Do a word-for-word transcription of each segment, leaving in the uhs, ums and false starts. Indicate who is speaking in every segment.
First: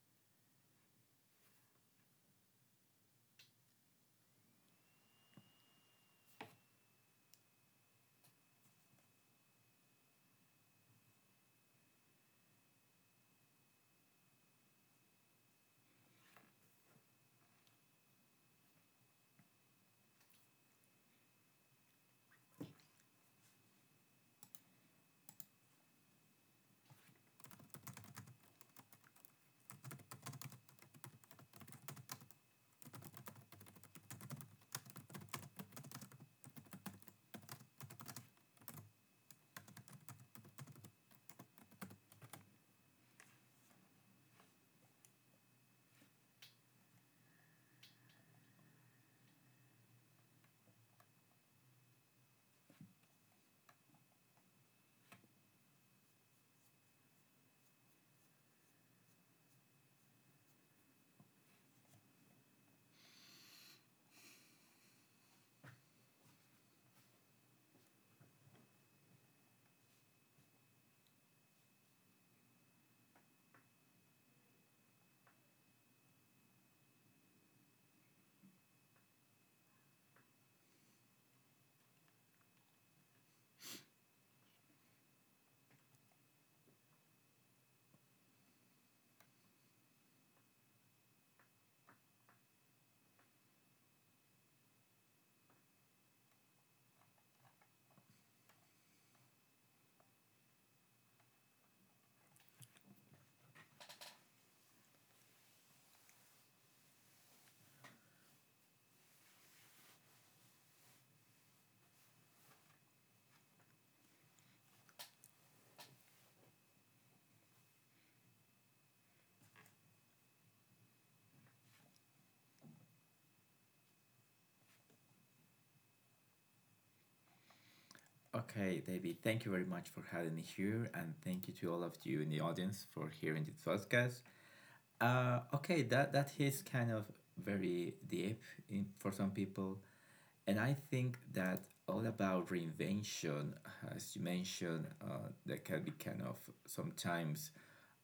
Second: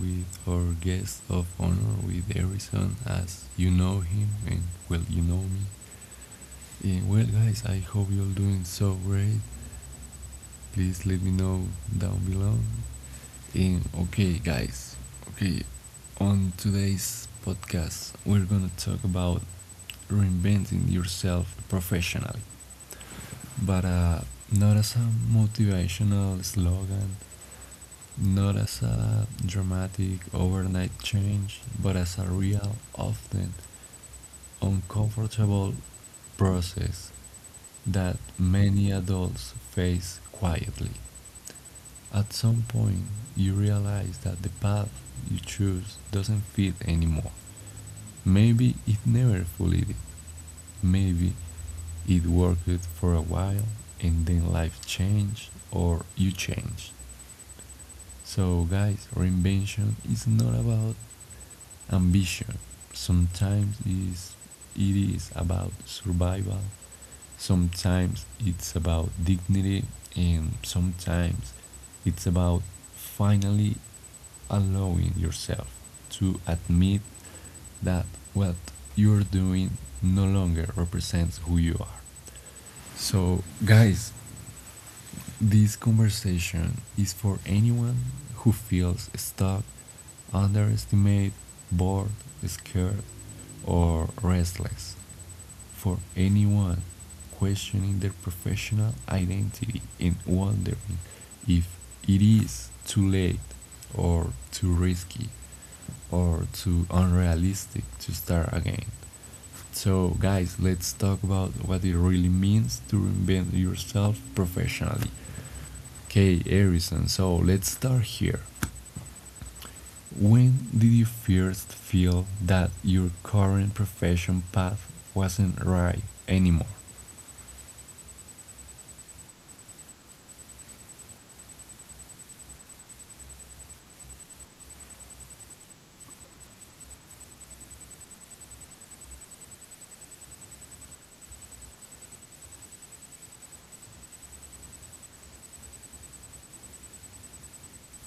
Speaker 1: with our guest of honor, with Harrison, as you know him, and well, you know me. Eh, well, guys, I hope you're doing so great. Please let me know down below. And okay, guys, okay, on today's podcast, we're gonna talk about reinventing yourself professionally. but uh, not as a motivational slogan, not as a dramatic overnight change, but as a real, often uncomfortable process that many adults face quietly. At some point, you realize that the path you choose doesn't fit anymore. Maybe it never fully did. Maybe it worked for a while, and then life changed or you changed. So, guys, reinvention is not about ambition. Sometimes is It is about survival. Sometimes it's about dignity, and sometimes it's about finally allowing yourself to admit that what you're doing no longer represents who you are. So, guys, this conversation is for anyone who feels stuck, underestimated, bored, scared, or restless. For anyone questioning their professional identity and wondering if it is too late or too risky or too unrealistic to start again. So, guys, let's talk about what it really means to reinvent yourself professionally. Okay, Harrison, so let's start here. When did you first feel that your current profession path wasn't right anymore?
Speaker 2: Okay, David, thank you very much for having me here, and thank you to all of you in the audience for hearing this podcast. Uh, okay, that that is kind of very deep in, for some people, and I think that all about reinvention, as you mentioned, uh, that can be kind of sometimes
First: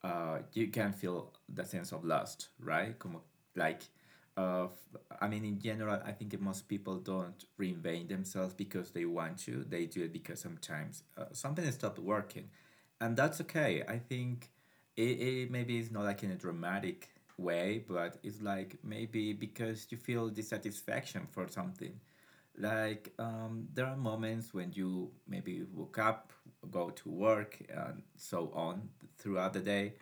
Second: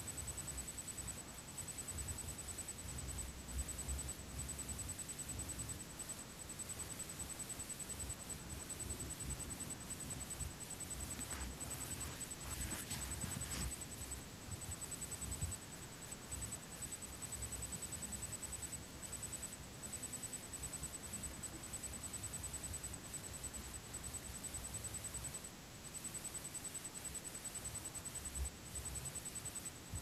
Speaker 2: uh, you can feel the sense of lust, right? Como, like, uh, I mean, in general, I think most people don't reinvent themselves because they want to. They do it because sometimes uh, something stopped working, and that's okay. I think it, it maybe it's not like in a dramatic way, but it's like maybe because you feel dissatisfaction for something like um, there are moments when you maybe woke up, go to work, and so on throughout the day,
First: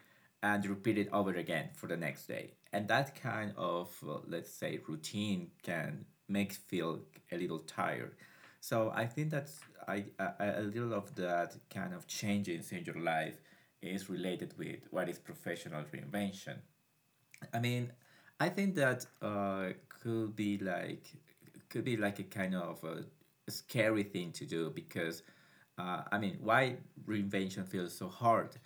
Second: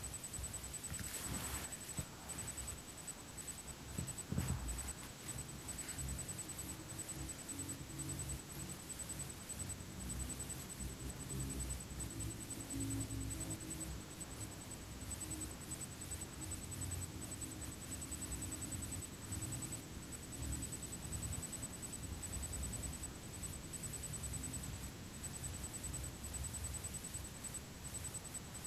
Speaker 2: and repeat it over again for the next day. And that kind of uh, let's say routine can make feel a little tired. So I think that's I, I a little of that kind of changes in your life is related with what is professional reinvention. I mean, I think that uh, could be like could be like a kind of a scary thing to do because uh, I mean, why reinvention feels so hard?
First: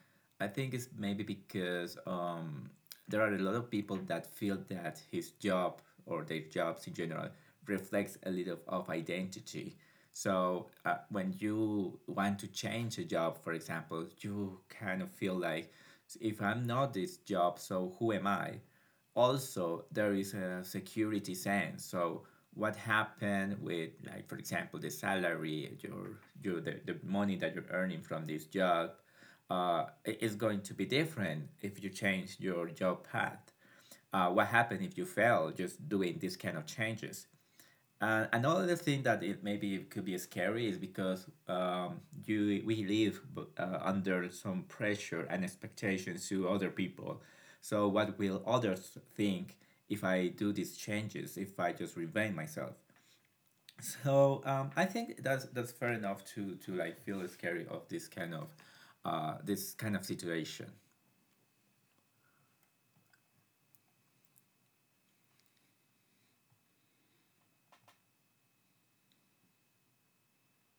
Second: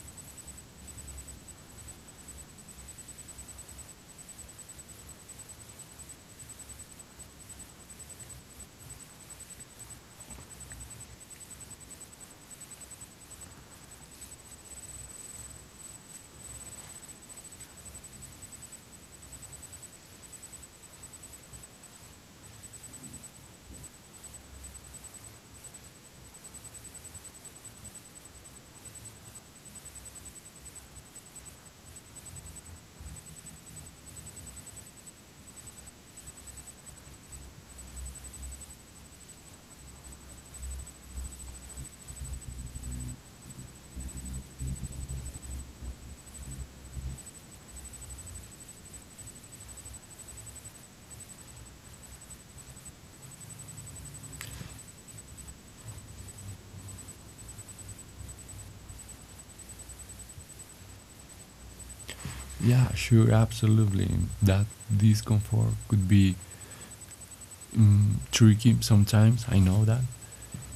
Speaker 2: I think it's maybe because um, there are a lot of people that feel that his job or their jobs in general reflects a little of identity. So uh, when you want to change a job, for example, you kind of feel like if I'm not this job, so who am I? Also, there is a security sense. So what happened with, like, for example, the salary, your your the, the money that you're earning from this job, uh, i- is going to be different if you change your job path. Uh, what happened if you fail just doing these kind of changes? And another thing that it maybe could be scary is because um, you we live uh, under some pressure and expectations to other people. So what will others think if I do these changes? If I just reinvent myself? So um, I think that's that's fair enough to to like feel scary of this kind of uh, this kind of situation.
Speaker 1: Yeah, sure, absolutely. That discomfort could be, mm, tricky sometimes, I know that.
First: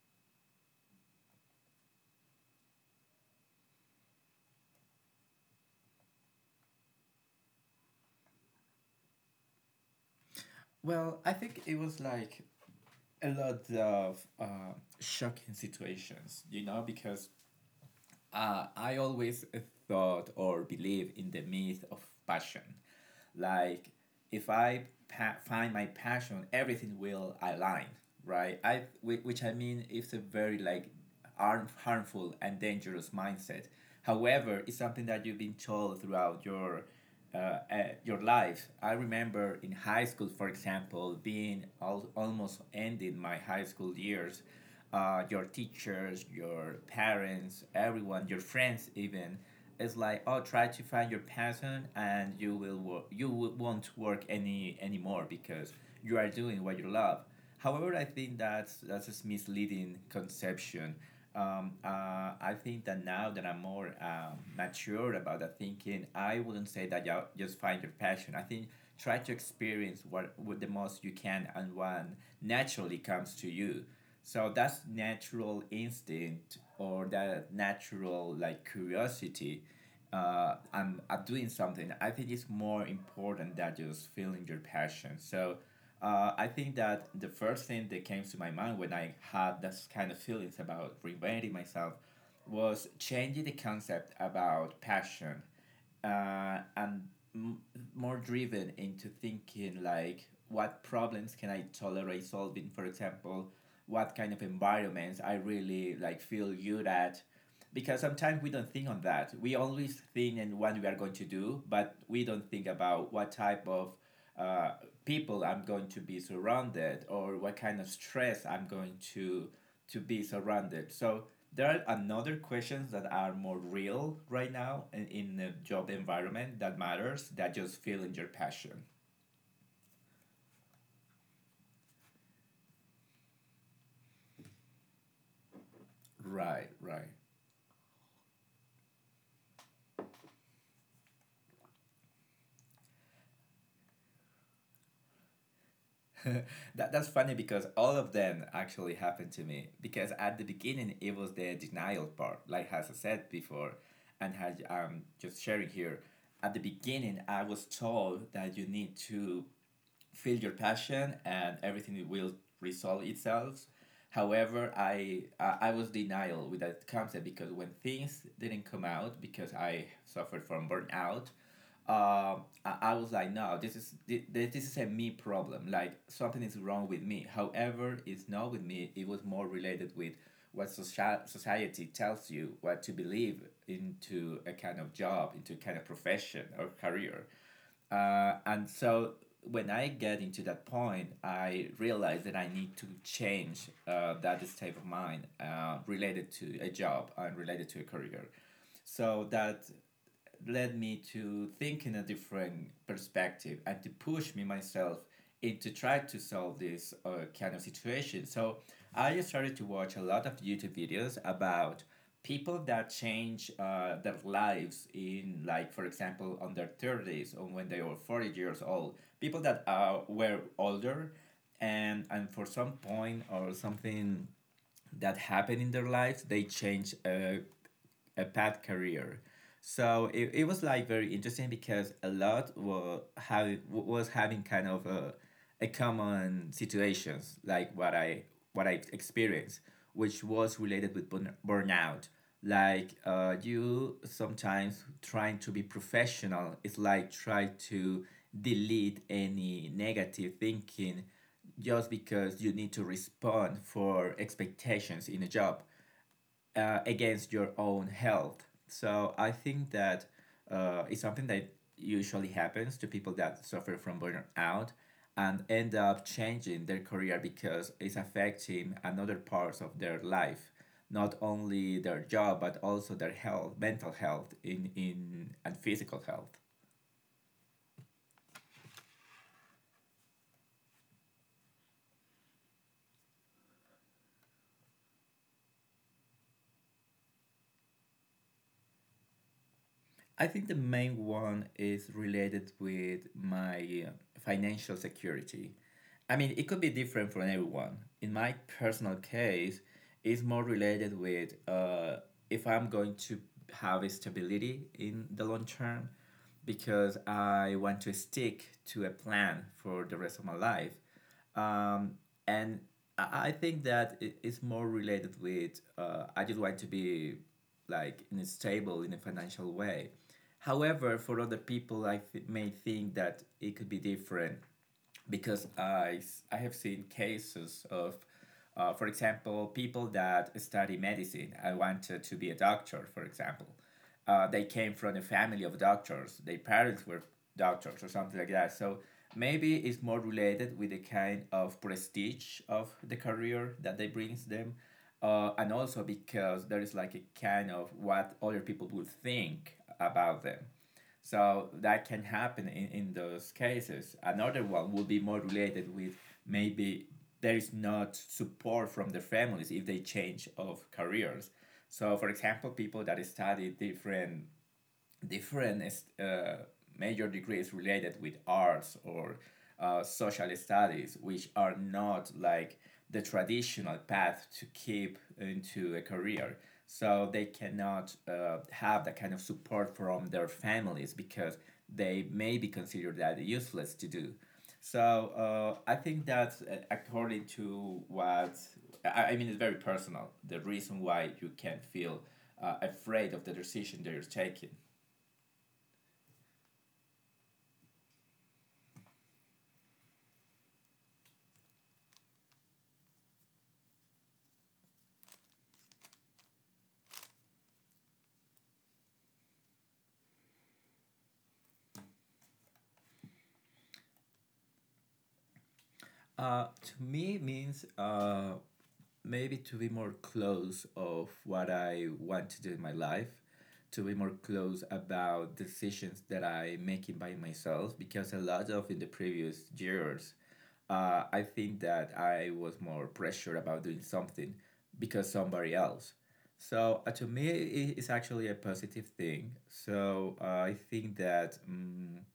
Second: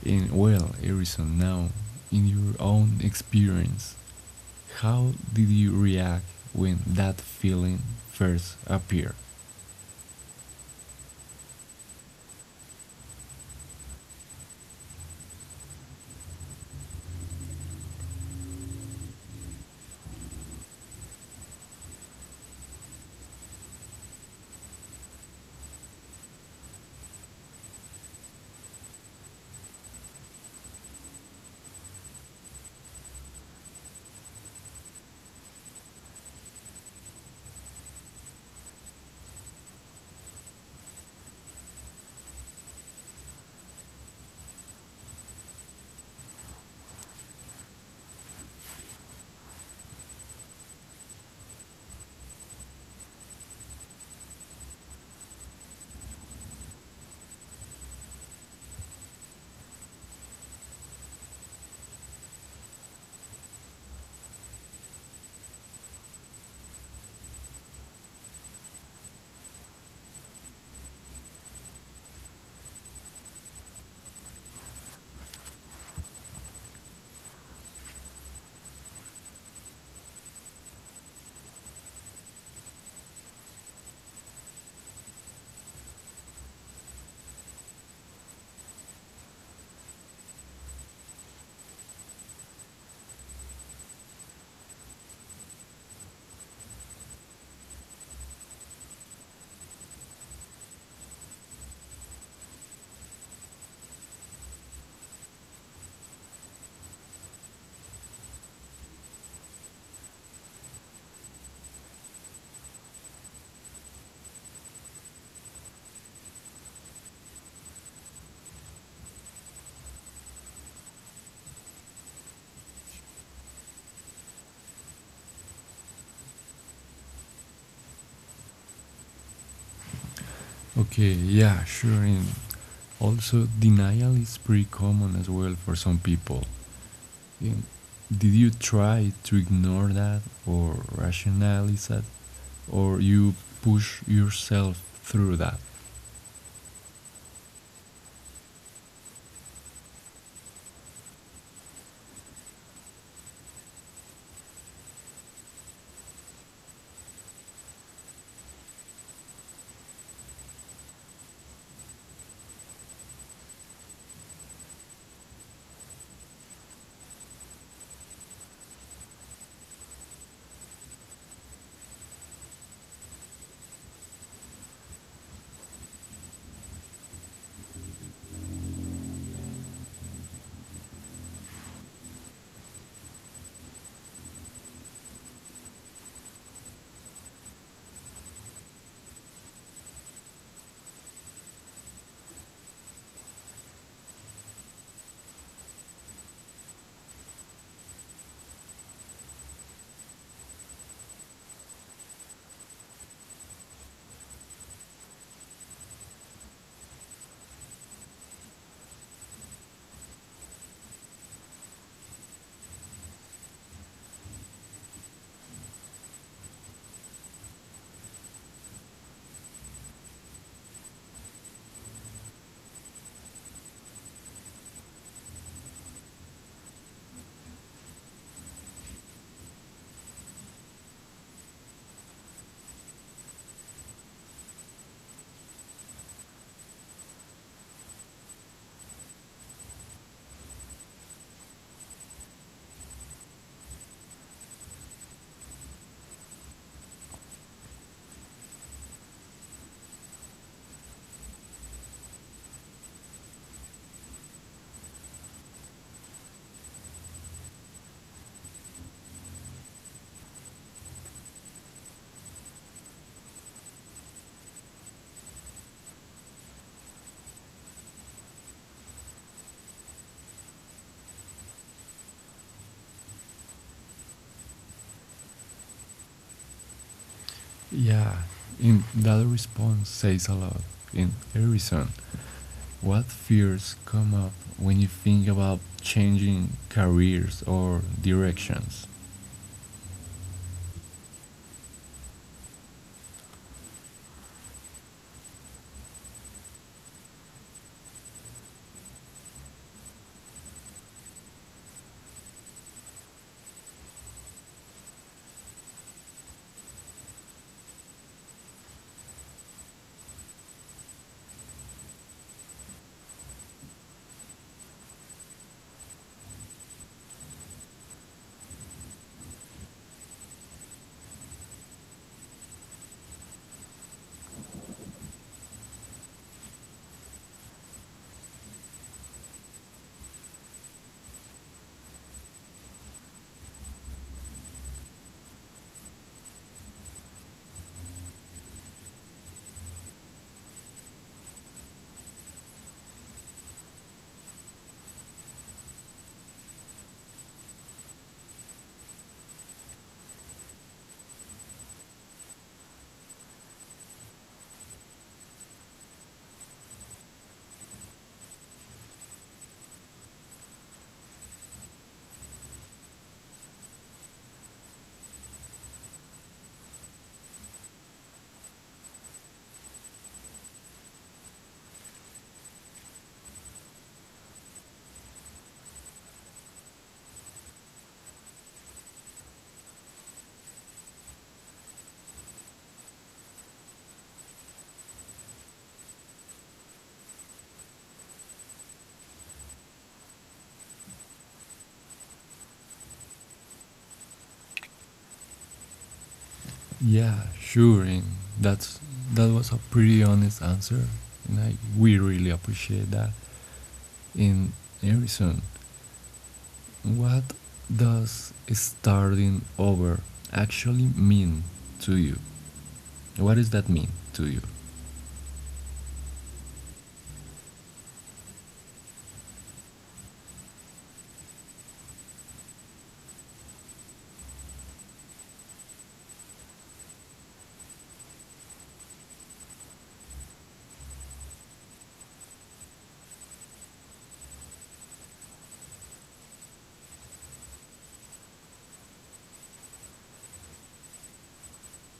Speaker 1: And well, Harrison, now, in your own experience, how did you react when that feeling first appeared?
Speaker 2: Well, I think it was like a lot of uh, shocking situations, you know, because uh, I always thought or believe in the myth of passion. Like, if I pa- find my passion, everything will align, right? I, which I mean, it's a very like harm, harmful and dangerous mindset. However, it's something that you've been told throughout your uh, uh, your life. I remember in high school, for example, being al- almost ending my high school years. Uh, your teachers, your parents, everyone, your friends, even. It's like, oh, try to find your passion, and you will work. You will, won't work any anymore because you are doing what you love. However, I think that's that's a misleading conception. Um, uh, I think that now that I'm more um, mature about that thinking, I wouldn't say that you just find your passion. I think try to experience what, what the most you can and what naturally comes to you. So that's natural instinct or that natural like curiosity uh, and at doing something, I think it's more important than just feeling your passion. So uh, I think that the first thing that came to my mind when I had this kind of feelings about reinventing myself was changing the concept about passion uh, and m- more driven into thinking like what problems can I tolerate solving, for example, what kind of environments I really like feel good at. Because sometimes we don't think on that. We always think in what we are going to do, but we don't think about what type of uh, people I'm going to be surrounded or what kind of stress I'm going to to be surrounded. So there are another questions that are more real right now in, in the job environment that matters that just feeling your passion.
Speaker 1: Okay, yeah, sure. And also, denial is pretty common as well for some people.
Speaker 2: Right, right.
Speaker 1: And did you try to ignore that or rationalize that? Or you push yourself through that?
Speaker 2: that, that's funny because all of them actually happened to me, because at the beginning it was the denial part. Like, as I said before, and as I'm just sharing here, at the beginning I was told that you need to feel your passion and everything will resolve itself. However, i uh, i was denial with that concept because when things didn't come out, because I suffered from burnout. um, I, I was like, no, this is this this is a me problem. Like, something is wrong with me. However, it's not with me. It was more related with what socia- society tells you what to believe into a kind of job, into a kind of profession or career. Uh, and so when I get into that point, I realize that I need to change uh, that state of mind uh, related to a job and related to a career. So that led me to think in a different perspective and to push me myself into try to solve this uh, kind of situation. So I started to watch a lot of YouTube videos about people that change uh, their lives in, like, for example, on their thirties or when they were forty years old. People that are were older, and and for some point or something that happened in their lives, they change uh, a pet career. So it, it was like very interesting because a lot were having was having kind of a, a common situations like what I what I experienced, which was related with burn, burnout. Like uh, you sometimes trying to be professional is like try to delete any negative thinking just because you need to respond for expectations in a job uh, against your own health. So I think that uh, it's something that usually happens to people that suffer from burnout and end up changing their career because it's affecting another parts of their life, not only their job but also their health, mental health, in, in and physical health.
Speaker 1: Yeah, and that response says a lot. In Harrison, what fears come up when you think about changing careers or directions?
Speaker 2: I think the main one is related with my uh, financial security. I mean, it could be different from everyone. In my personal case, it's more related with uh, if I'm going to have a stability in the long term because I want to stick to a plan for the rest of my life. Um, and I I think that it- it's more related with uh, I just want to be like in a stable in a financial way. However, for other people, I th- may think that it could be different because I, s- I have seen cases of, uh, for example, people that study medicine. I wanted to be a doctor, for example. Uh, they came from a family of doctors. Their parents were doctors or something like that. So maybe it's more related with the kind of prestige of the career that they brings them. Uh, and also because there is like a kind of what other people would think about them, so that can happen in, in those cases. Another one will be more related with maybe there is not support from the families if they change of careers. So, for example, people that study different different uh, major degrees related with arts or uh, social studies, which are not like the traditional path to keep into a career. So they cannot uh, have that kind of support from their families because they may be considered that useless to do. So uh, I think that uh, according to what I mean, it's very personal. The reason why you can feel uh, afraid of the decision that you're taking.
Speaker 1: Yeah, sure. And that's that was a pretty honest answer, and I we really appreciate that. In Harrison, what does starting over actually mean to you? What does that mean to you?
Speaker 2: Uh, to me means uh, maybe to be more close of what I want to do in my life, to be more close about decisions that I making by myself because a lot of in the previous years, uh, I think that I was more pressured about doing something because somebody else. So uh, to me, i- it's actually a positive thing. So uh, I think that. Um,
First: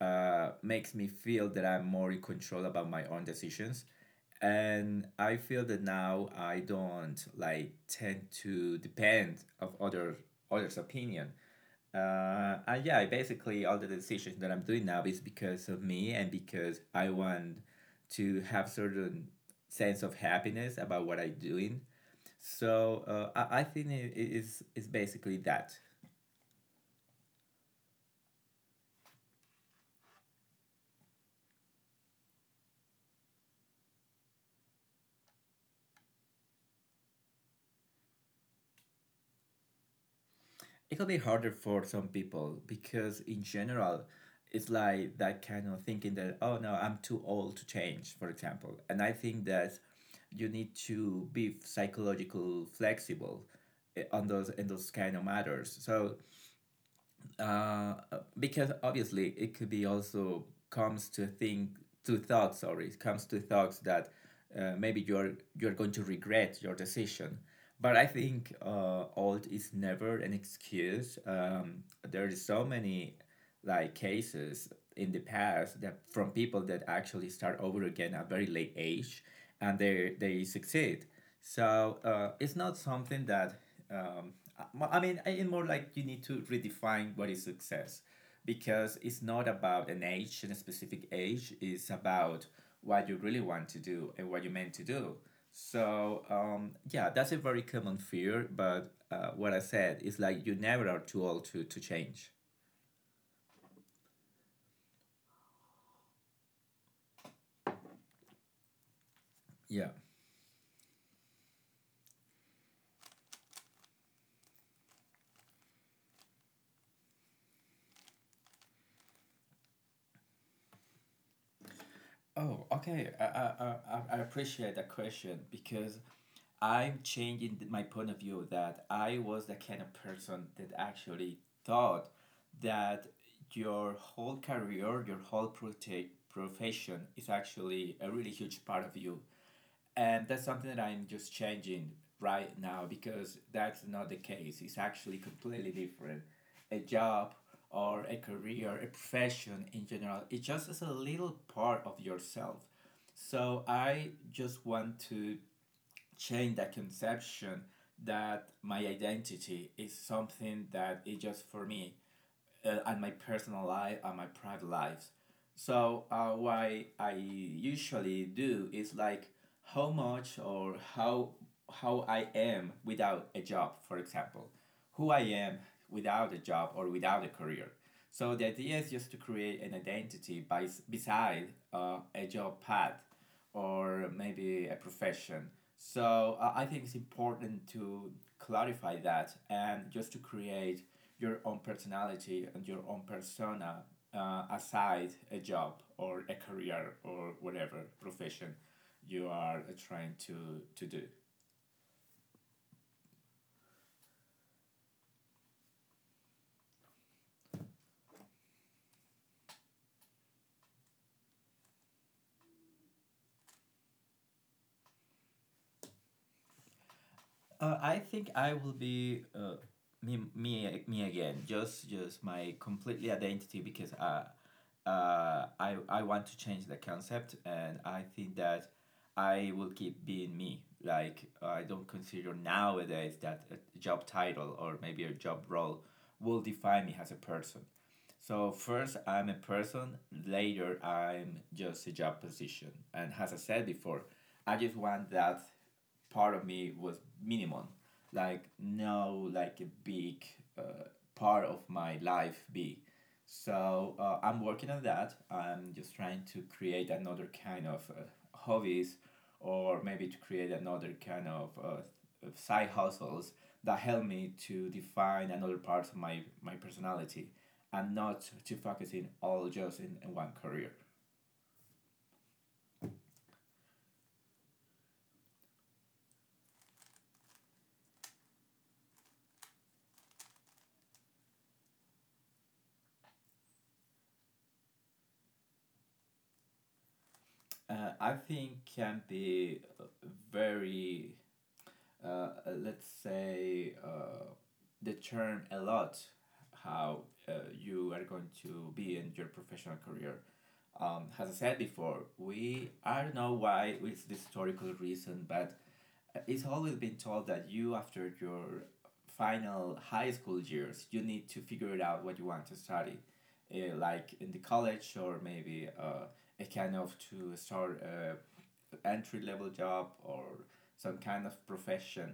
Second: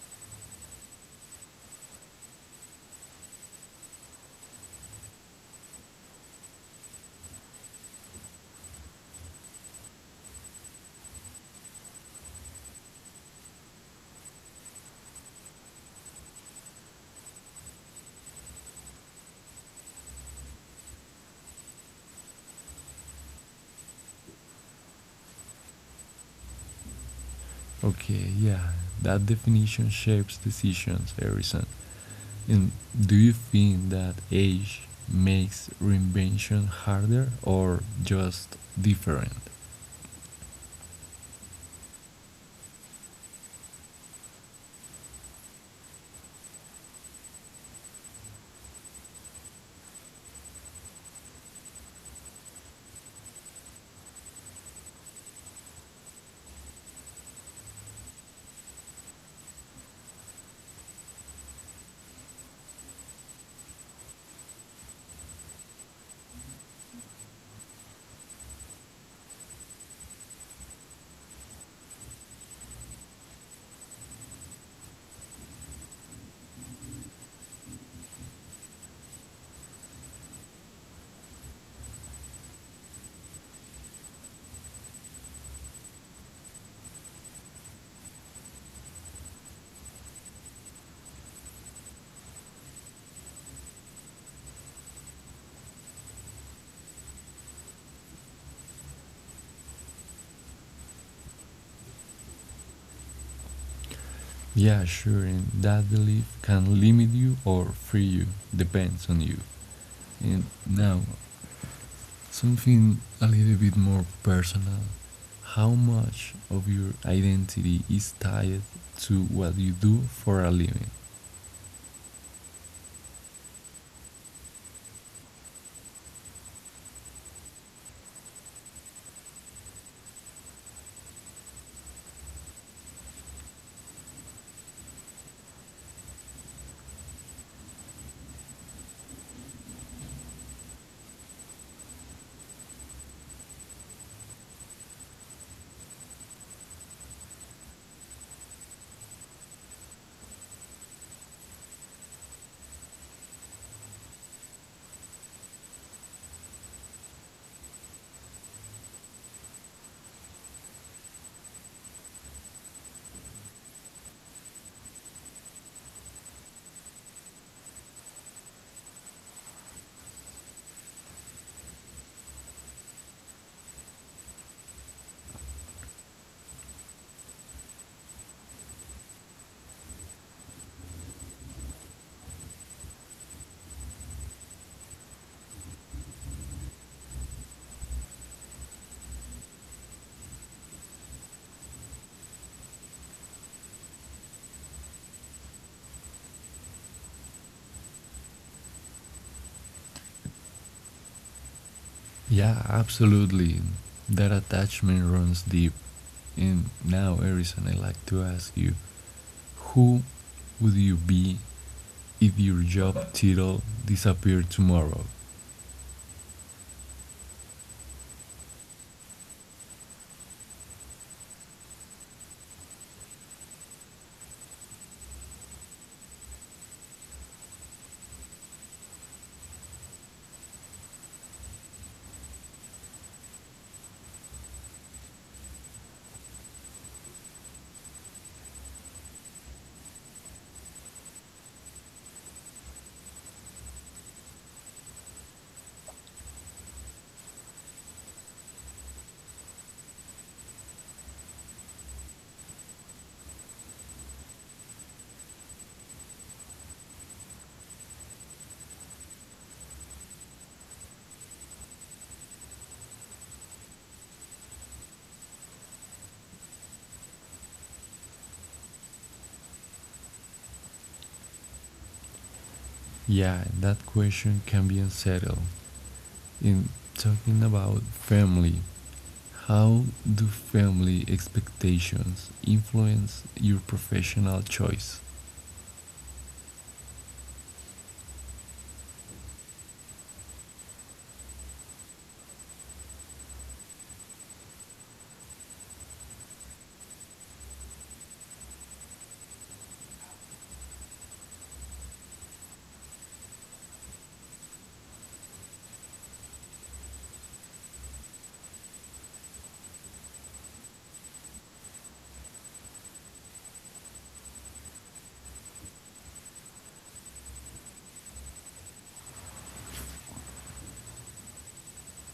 Speaker 2: uh, makes me feel that I'm more in control about my own decisions. And I feel that now I don't like tend to depend of other others' opinion. Uh, and yeah, basically all the decisions that I'm doing now is because of me and because I want to have certain sense of happiness about what I'm doing. So uh, I, I think it is is basically that.
Speaker 1: Okay, yeah, that definition shapes decisions, Harrison. And do you think that age makes reinvention harder or just different?
Speaker 2: It could be harder for some people because in general, it's like that kind of thinking that, oh, no, I'm too old to change, for example. And I think that you need to be psychological flexible, eh, on those in those kind of matters. So uh, because obviously it could be also comes to think to thoughts. Sorry, it comes to thoughts that uh, maybe you're you're going to regret your decision. But I think uh, old is never an excuse. Um, there is so many like cases in the past that from people that actually start over again at very late age and they they succeed. So uh, it's not something that um, I I mean it's more like you need to redefine what is success, because it's not about an age and a specific age, it's about what you really want to do and what you meant to do. So um, yeah, that's a very common fear, but uh, what I said is like you never are too old to, to change.
Speaker 1: Yeah, sure, and that belief can limit you or free you, depends on you.
Speaker 2: Yeah.
Speaker 1: And now, something a little bit more personal. How much of your identity is tied to what you do for a living?
Speaker 2: Oh, okay. I, I, I, I appreciate that question because I'm changing th- my point of view that I was the kind of person that actually thought that your whole career, your whole prote- profession is actually a really huge part of you, and that's something that I'm just changing right now, because that's not the case, it's actually completely different. A job or a career, a profession in general, it just is a little part of yourself. So I just want to change that conception, that my identity is something that is just for me uh, and my personal life and my private lives. So uh, what I usually do is like how much or how how I am without a job, for example, who I am without a job or without a career. So the idea is just to create an identity by beside uh, a job path or maybe a profession. So I I think it's important to clarify that and just to create your own personality and your own persona uh, aside a job or a career or whatever profession you are trying to, to do.
Speaker 1: Yeah, absolutely. That attachment runs deep. And now, Erison, I'd like to ask you, who would you be if your job title disappeared tomorrow?
Speaker 2: Uh, I think I will be uh, me, me, me again. Just, just my completely identity because uh, uh, I, I want to change the concept, and I think that I will keep being me. Like I don't consider nowadays that a job title or maybe a job role will define me as a person. So first I'm a person, later I'm just a job position. And as I said before, I just want that part of me was minimum, like no like a big uh, part of my life be. So uh, I'm working on that. I'm just trying to create another kind of uh, hobbies, or maybe to create another kind of uh, side hustles that help me to define another part of my, my personality, and not to focus in all just in, in one career.
Speaker 1: Yeah, that question can be unsettled. In talking about family, how do family expectations influence your professional choice?
Speaker 2: Uh, I think can be very, uh, uh, let's say, uh, determine a lot how uh, you are going to be in your professional career. Um, as I said before, we I don't know why it's the historical reason, but it's always been told that you after your final high school years you need to figure it out what you want to study, uh, like in the college or maybe uh, a kind of to start a entry level job or some kind of profession.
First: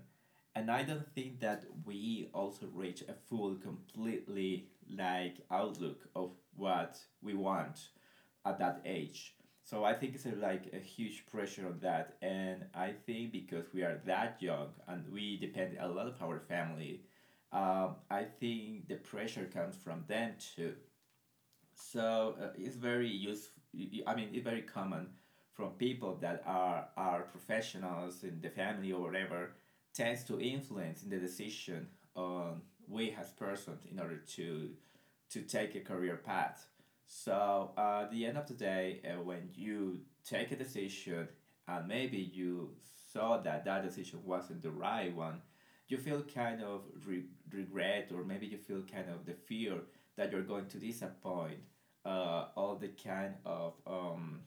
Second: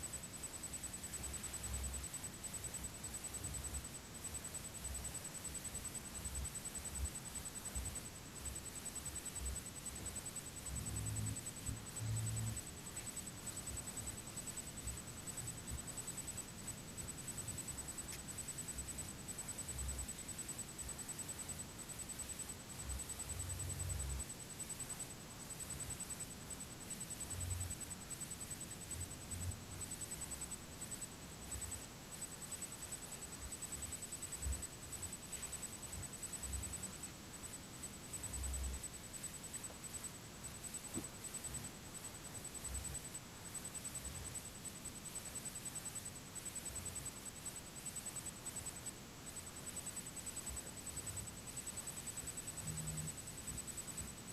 Speaker 2: And I don't think that we also reach a full, completely like outlook of what we want at that age. So I think it's a, like a huge pressure on that, and I think because we are that young and we depend a lot of our family, um, I think the pressure comes from them too. So uh, it's very useful, I mean it's very common from people that are are professionals in the family or whatever tends to influence in the decision on we as persons in order to to take a career path. So uh, at the end of the day uh, when you take a decision, and maybe you saw that that decision wasn't the right one, you feel kind of re- regret, or maybe you feel kind of the fear that you're going to disappoint uh, all the kind of um,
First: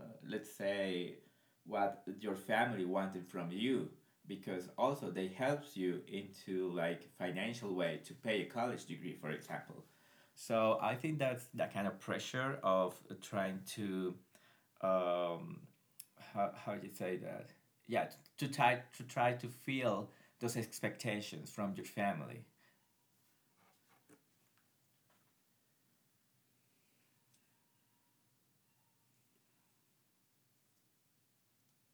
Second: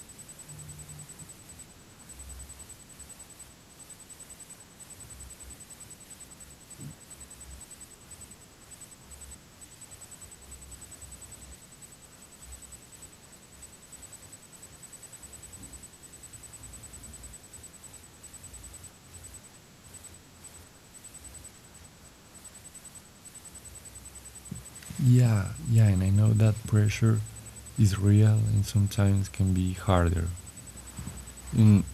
Speaker 2: uh, let's say what your family wanted from you, because also they helps you into like financial way to pay a college degree, for example. So I think that's that kind of pressure of trying to um, how how you say that? Yeah, to, to try to try to feel those expectations from your family.
Speaker 1: Yeah, yeah, and I know that pressure is real and sometimes can be harder. And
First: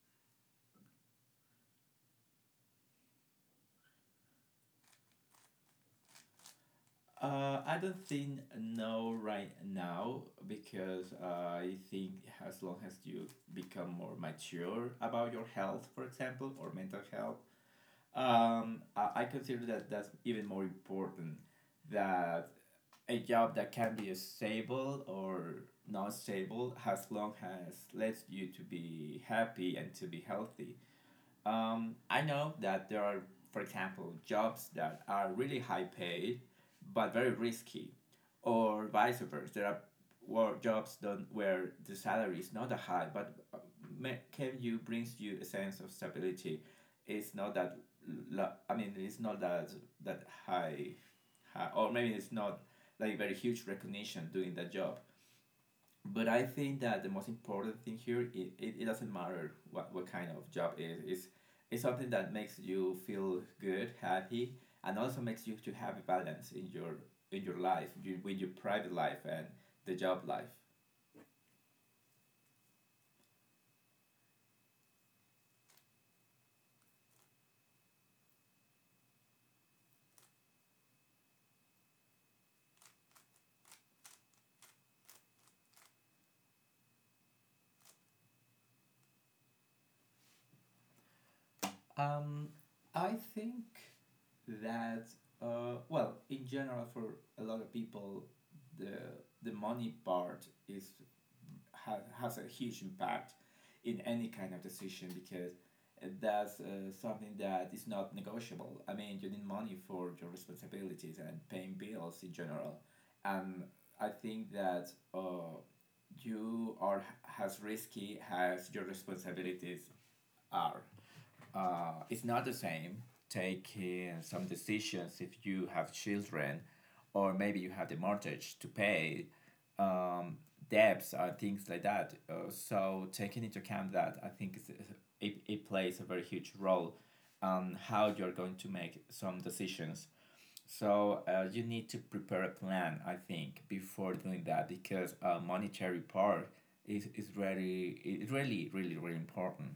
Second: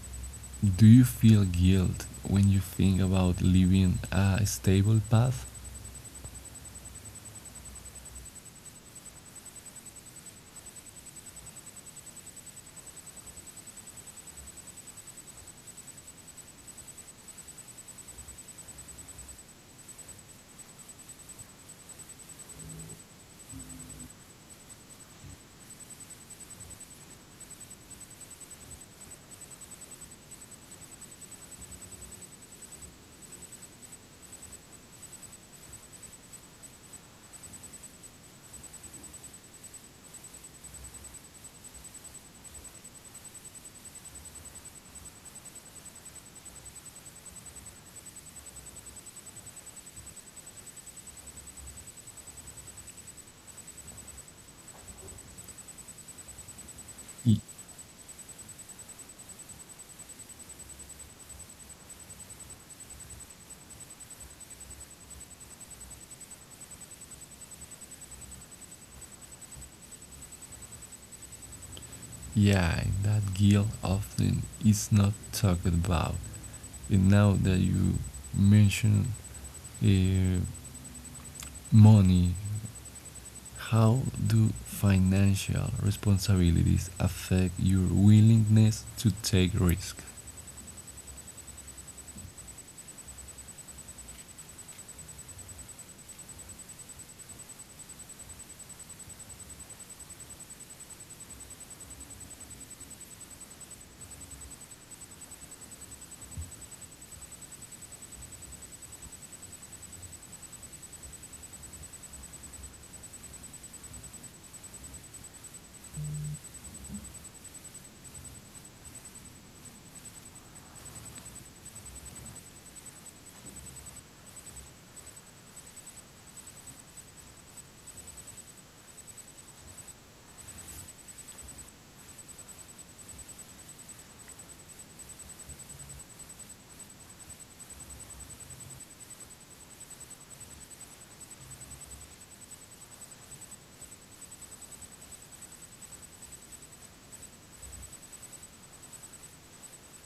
Speaker 1: do you feel guilt when you think about leaving a stable path?
Speaker 2: Uh, I don't think no right now, because uh, I think as long as you become more mature about your health, for example, or mental health, um, I, I consider that that's even more important that a job that can be stable or not stable, as long as lets you to be happy and to be healthy. Um, I know that there are, for example, jobs that are really high paid but very risky, or vice versa. There are work jobs done where the salary is not that high, but uh, can you brings you a sense of stability? It's not that. lo- I mean, it's not that that high, high, or maybe it's not like very huge recognition doing that job, but I think that
Speaker 1: Y-
Speaker 2: the most important thing here, it, it, it doesn't matter what, what kind of job it is. It's, it's something that makes you feel good, happy, and also makes you to have a balance in your in your life, you, with your private life and the job life.
Speaker 1: Yeah, that guilt often is not talked about. And now that you mention uh, money, how do financial responsibilities affect your willingness to take risk?
Speaker 2: Um, I think that uh, well, in general, for a lot of people, the the money part is ha, has a huge impact in any kind of decision, because that's uh, something that is not negotiable. I mean, you need money for your responsibilities and paying bills in general, and I think that uh, you are as risky as your responsibilities are. Uh, it's not the same taking some decisions if you have children, or maybe you have the mortgage to pay, um, debts or things like that. Uh, so taking into account that, I think it's, it, it plays a very huge role on how you're going to make some decisions. So uh, you need to prepare a plan, I think, before doing that, because uh, monetary part is is really is really really really important.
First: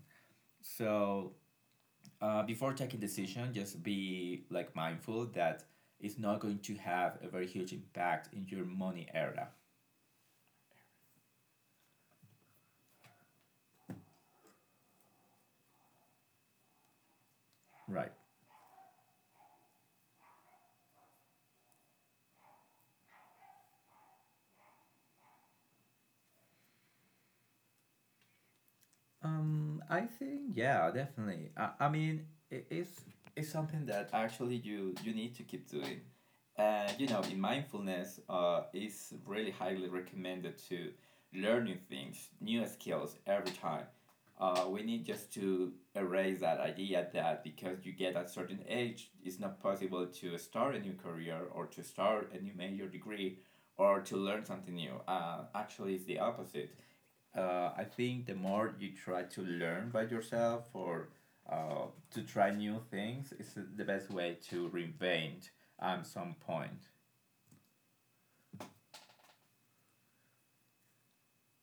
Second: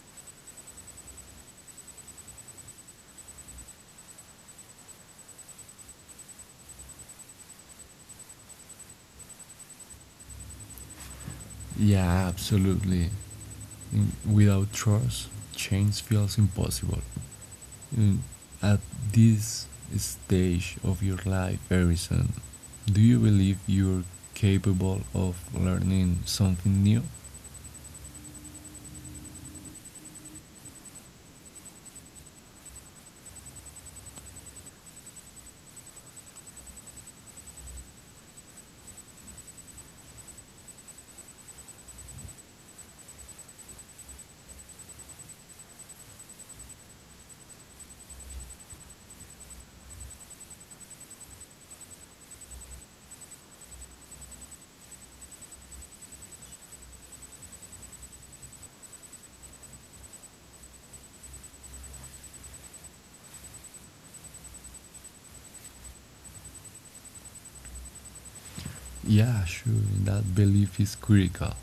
Speaker 2: So uh, before taking decision, just be like mindful that it's not going to have a very huge impact in your money area.
Speaker 1: Yeah, absolutely. Mm, Without trust, change feels impossible.
Speaker 2: Right.
Speaker 1: Mm, At this stage of your life, Harrison, do you believe you're capable of learning something new?
Speaker 2: Um, I think yeah, definitely. I, I mean, it, it's it's something that actually you you need to keep doing, and you know, in mindfulness, uh, it's really highly recommended to learn new things, new skills every time. Uh, we need just to erase that idea that because you get at certain age, it's not possible to start a new career or to start a new major degree or to learn something new. Uh, actually, it's the opposite. uh, I think the more you try to learn by yourself or uh, to try new things, it's the best way to reinvent at some point.
Speaker 1: Yeah, sure, that belief is critical.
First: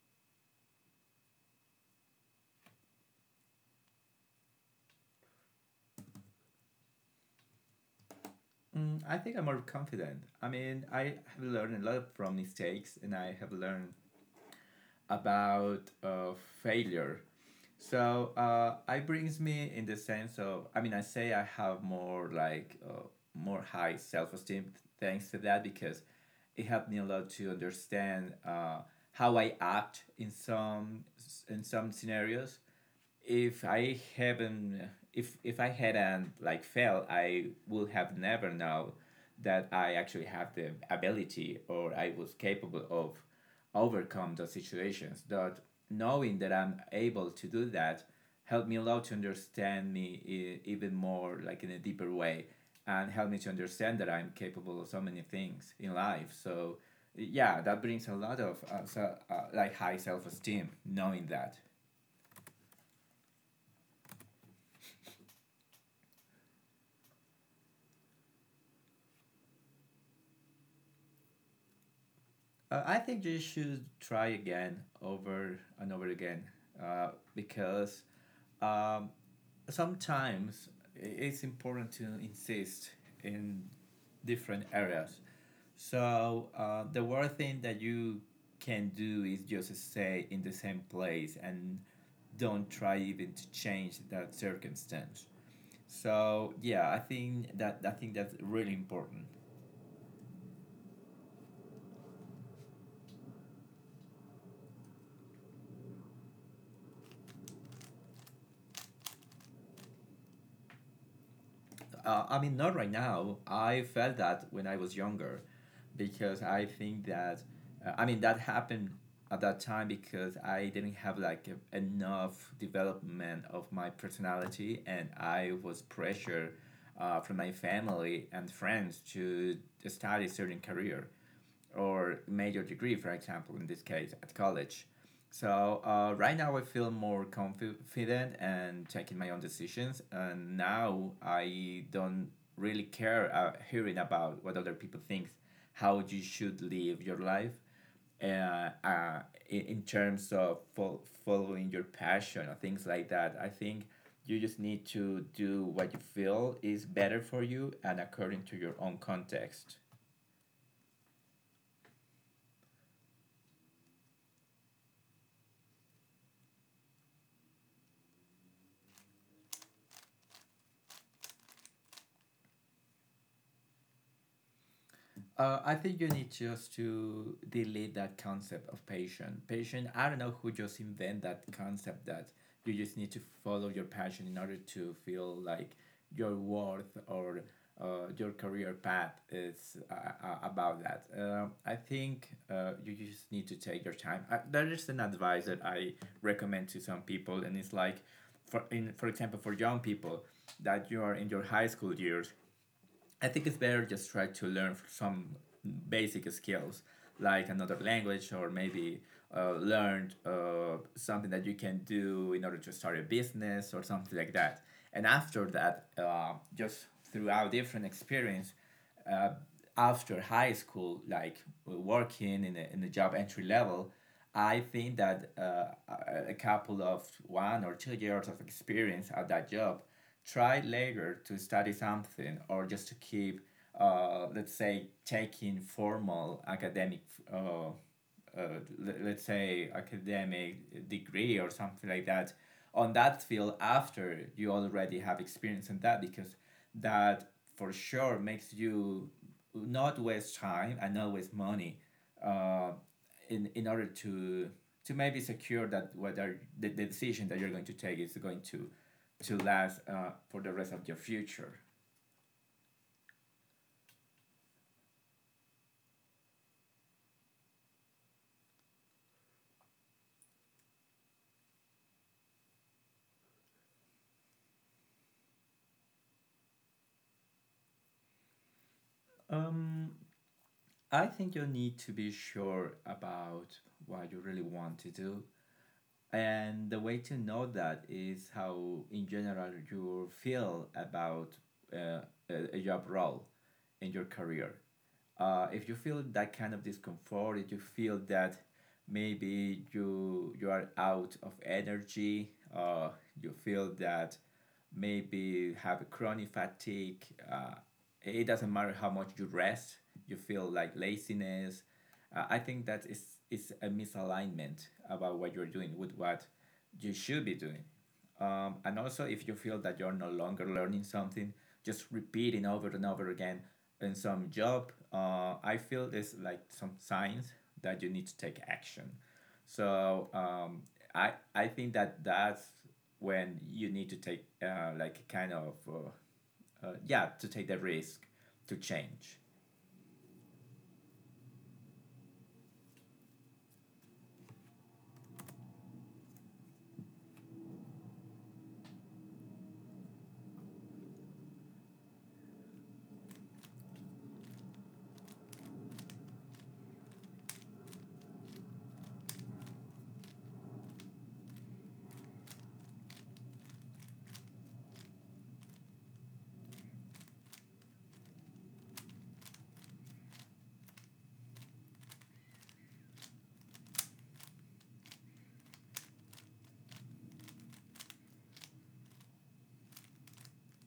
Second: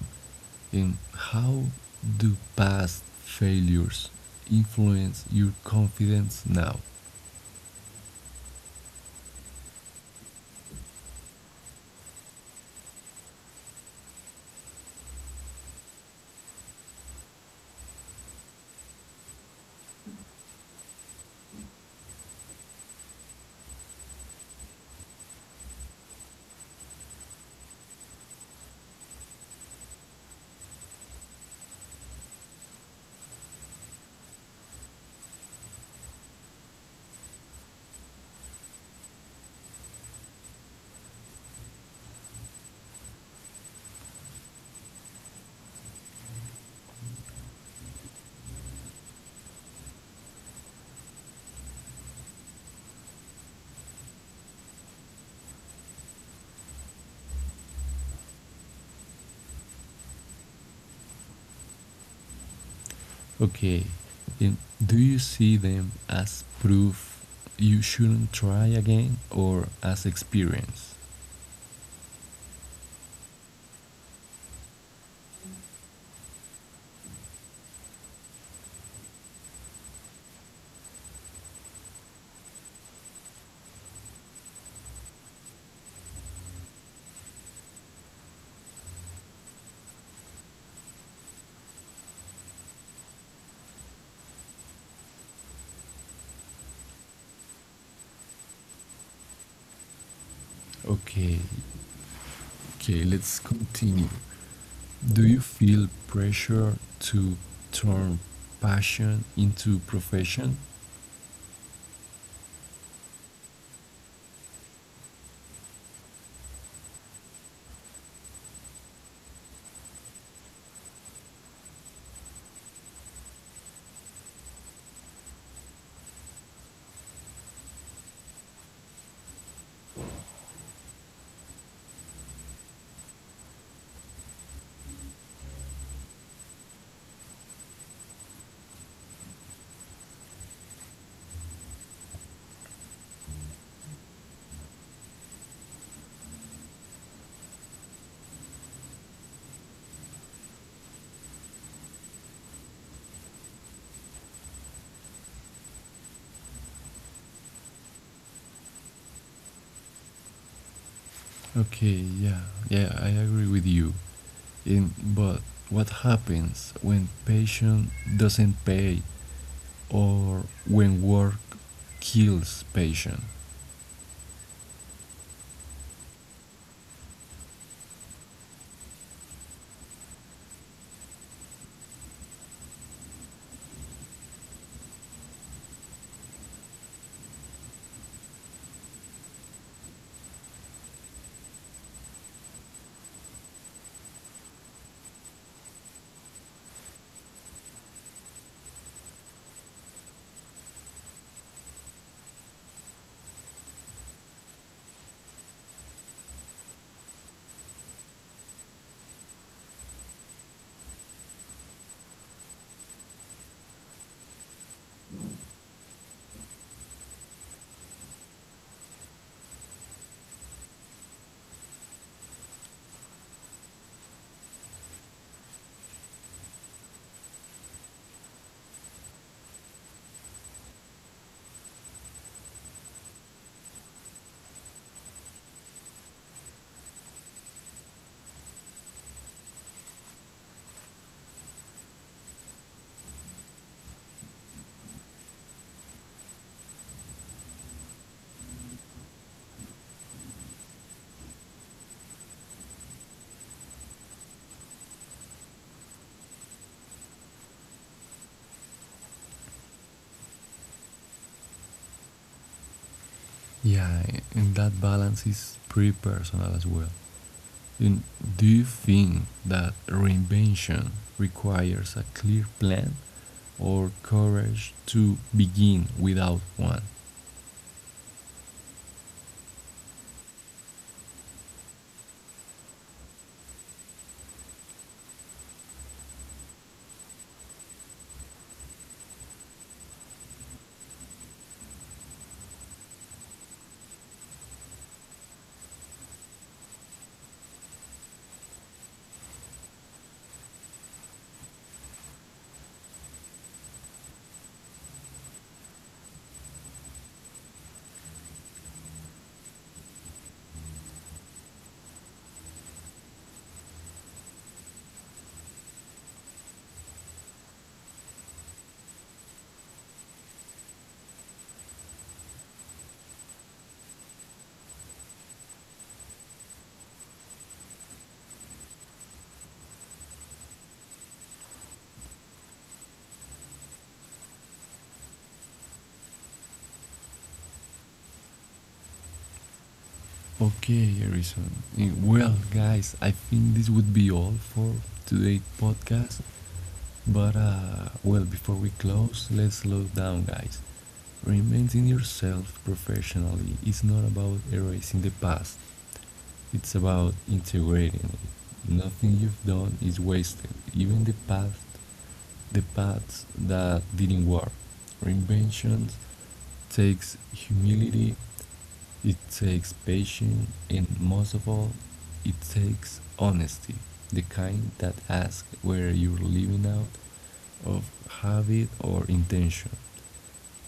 Speaker 1: And how do past failures influence your confidence now?
Speaker 2: Mm, I think I'm more confident. I mean, I have learned a lot from mistakes, and I have learned about uh, failure. So uh, I brings me in the sense of I mean I say I have more like uh, more high self esteem thanks to that, because it helped me a lot to understand uh, how I act in some in some scenarios. If I haven't if if I hadn't like failed, I would have never known that I actually have the ability or I was capable of overcome those situations. That knowing that I'm able to do that helped me a lot to understand me e- even more like in a deeper way, and helped me to understand that I'm capable of so many things in life. So yeah, that brings a lot of uh, so, uh, like high self-esteem knowing that.
Speaker 1: Okay. And do you see them as proof you shouldn't try again or as experience?
Speaker 2: Uh, I think you should try again over and over again uh, because um, sometimes it's important to insist in different areas. So uh, the one thing that you can do is just stay in the same place and don't try even to change that circumstance. So yeah, I think that I think that's really important.
Speaker 1: Okay. Okay, let's continue. Do you feel pressure to turn passion into profession?
Speaker 2: Uh, I mean, not right now. I felt that when I was younger, because I think that, uh, I mean, that happened at that time because I didn't have like e- enough development of my personality, and I was pressured uh, from my family and friends to study certain career or major degree, for example, in this case at college. So uh, right now I feel more confident and taking my own decisions, and now I don't really care uh, hearing about what other people think, how you should live your life, uh, uh, in, terms of fo- following your passion or things like that. I think you just need to do what you feel is better for you and according to your own context.
Speaker 1: Okay, yeah. Yeah, I agree with you. In, but what happens when passion doesn't pay or when work kills passion?
Speaker 2: Uh, I think you need just to delete that concept of patient. Patient, I don't know who just invent that concept that you just need to follow your passion in order to feel like your worth or uh, your career path is uh, uh, about that. Um, I think uh, you just need to take your time. Uh, there is an advice that I recommend to some people, and it's like, for in for example, for young people that you are in your high school years, I think it's better just try to learn some basic skills like another language, or maybe uh, learn uh, something that you can do in order to start a business or something like that. And after that, uh, just throughout different experience, uh, after high school, like working in a, in a job entry level, I think that uh, a- a couple of one or two years of experience at that job, try later to study something or just to keep, uh, let's say, taking formal academic uh, uh, let, let's say academic degree or something like that on that field after you already have experience in that, because that for sure makes you not waste time and not waste money uh, in in order to to maybe secure that whether the, the decision that you're going to take is going to to last uh, for the rest of your future.
Speaker 1: Yeah, and that balance is pretty personal as well. And do you think that reinvention requires a clear plan or courage to begin without one?
Speaker 2: Um, I think you need to be sure about what you really want to do. And the way to know that is how, in general, you feel about uh, a a job role in your career. Uh, if you feel that kind of discomfort, if you feel that maybe you you are out of energy, uh, you feel that maybe have a chronic fatigue. Uh, it doesn't matter how much you rest, you feel like laziness. Uh, I think that is is a misalignment about what you're doing with what you should be doing. Um, and also, if you feel that you're no longer learning something, just repeating over and over again in some job, uh, I feel there's like some signs that you need to take action. So um, I I think that that's when you need to take uh, like kind of uh, uh, yeah to take the risk to change.
Speaker 1: Okay, Harrison. Eh, Well, guys, I think this would be all for today's podcast. But, uh, well, before we close, let's slow down, guys. Reinventing yourself professionally is not about erasing the past. It's about integrating it. Nothing you've done is wasted. Even the path, the paths that didn't work. Reinvention takes humility. It takes patience, and most of all, it takes honesty. The kind that asks where you're living out of habit or intention.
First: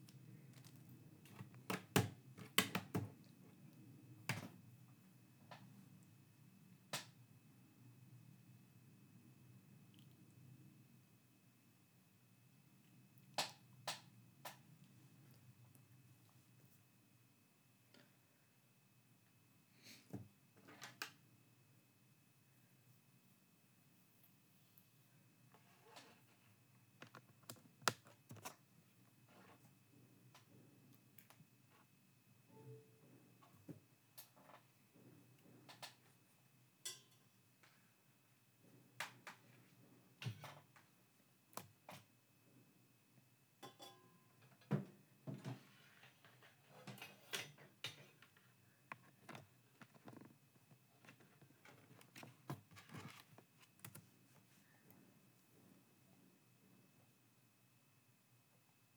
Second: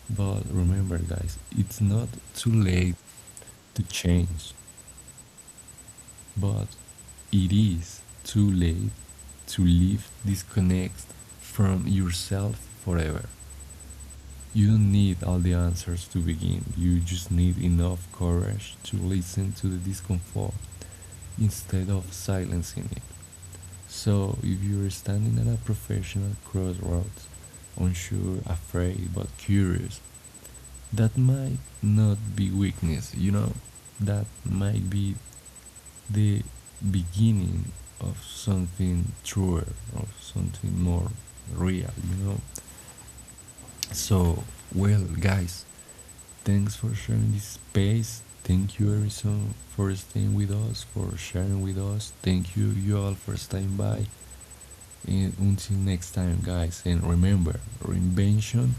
Speaker 1: But remember, guys, it's not too late to change. But it is too late to live disconnected from yourself forever. You don't need all the answers to begin, you just need enough courage to listen to the discomfort instead of silencing it. So, if you're standing at a professional crossroads, unsure, afraid, but curious, that might not be weakness, you know? That might be the beginning of something truer, of something more real, you know? So, well, guys, thanks for sharing this space. Thank you, Harrison, for staying with us, for sharing with us. Thank you, you all, for staying by. And until next time, guys, and remember, reinvention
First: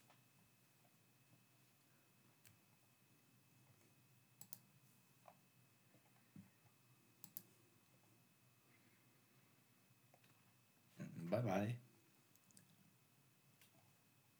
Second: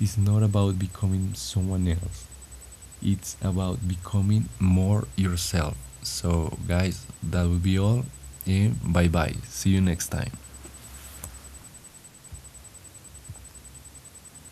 Speaker 1: is not about becoming someone else. It's about becoming more yourself. So, guys, that will be all. And bye bye. See you next time.
Speaker 2: Bye bye.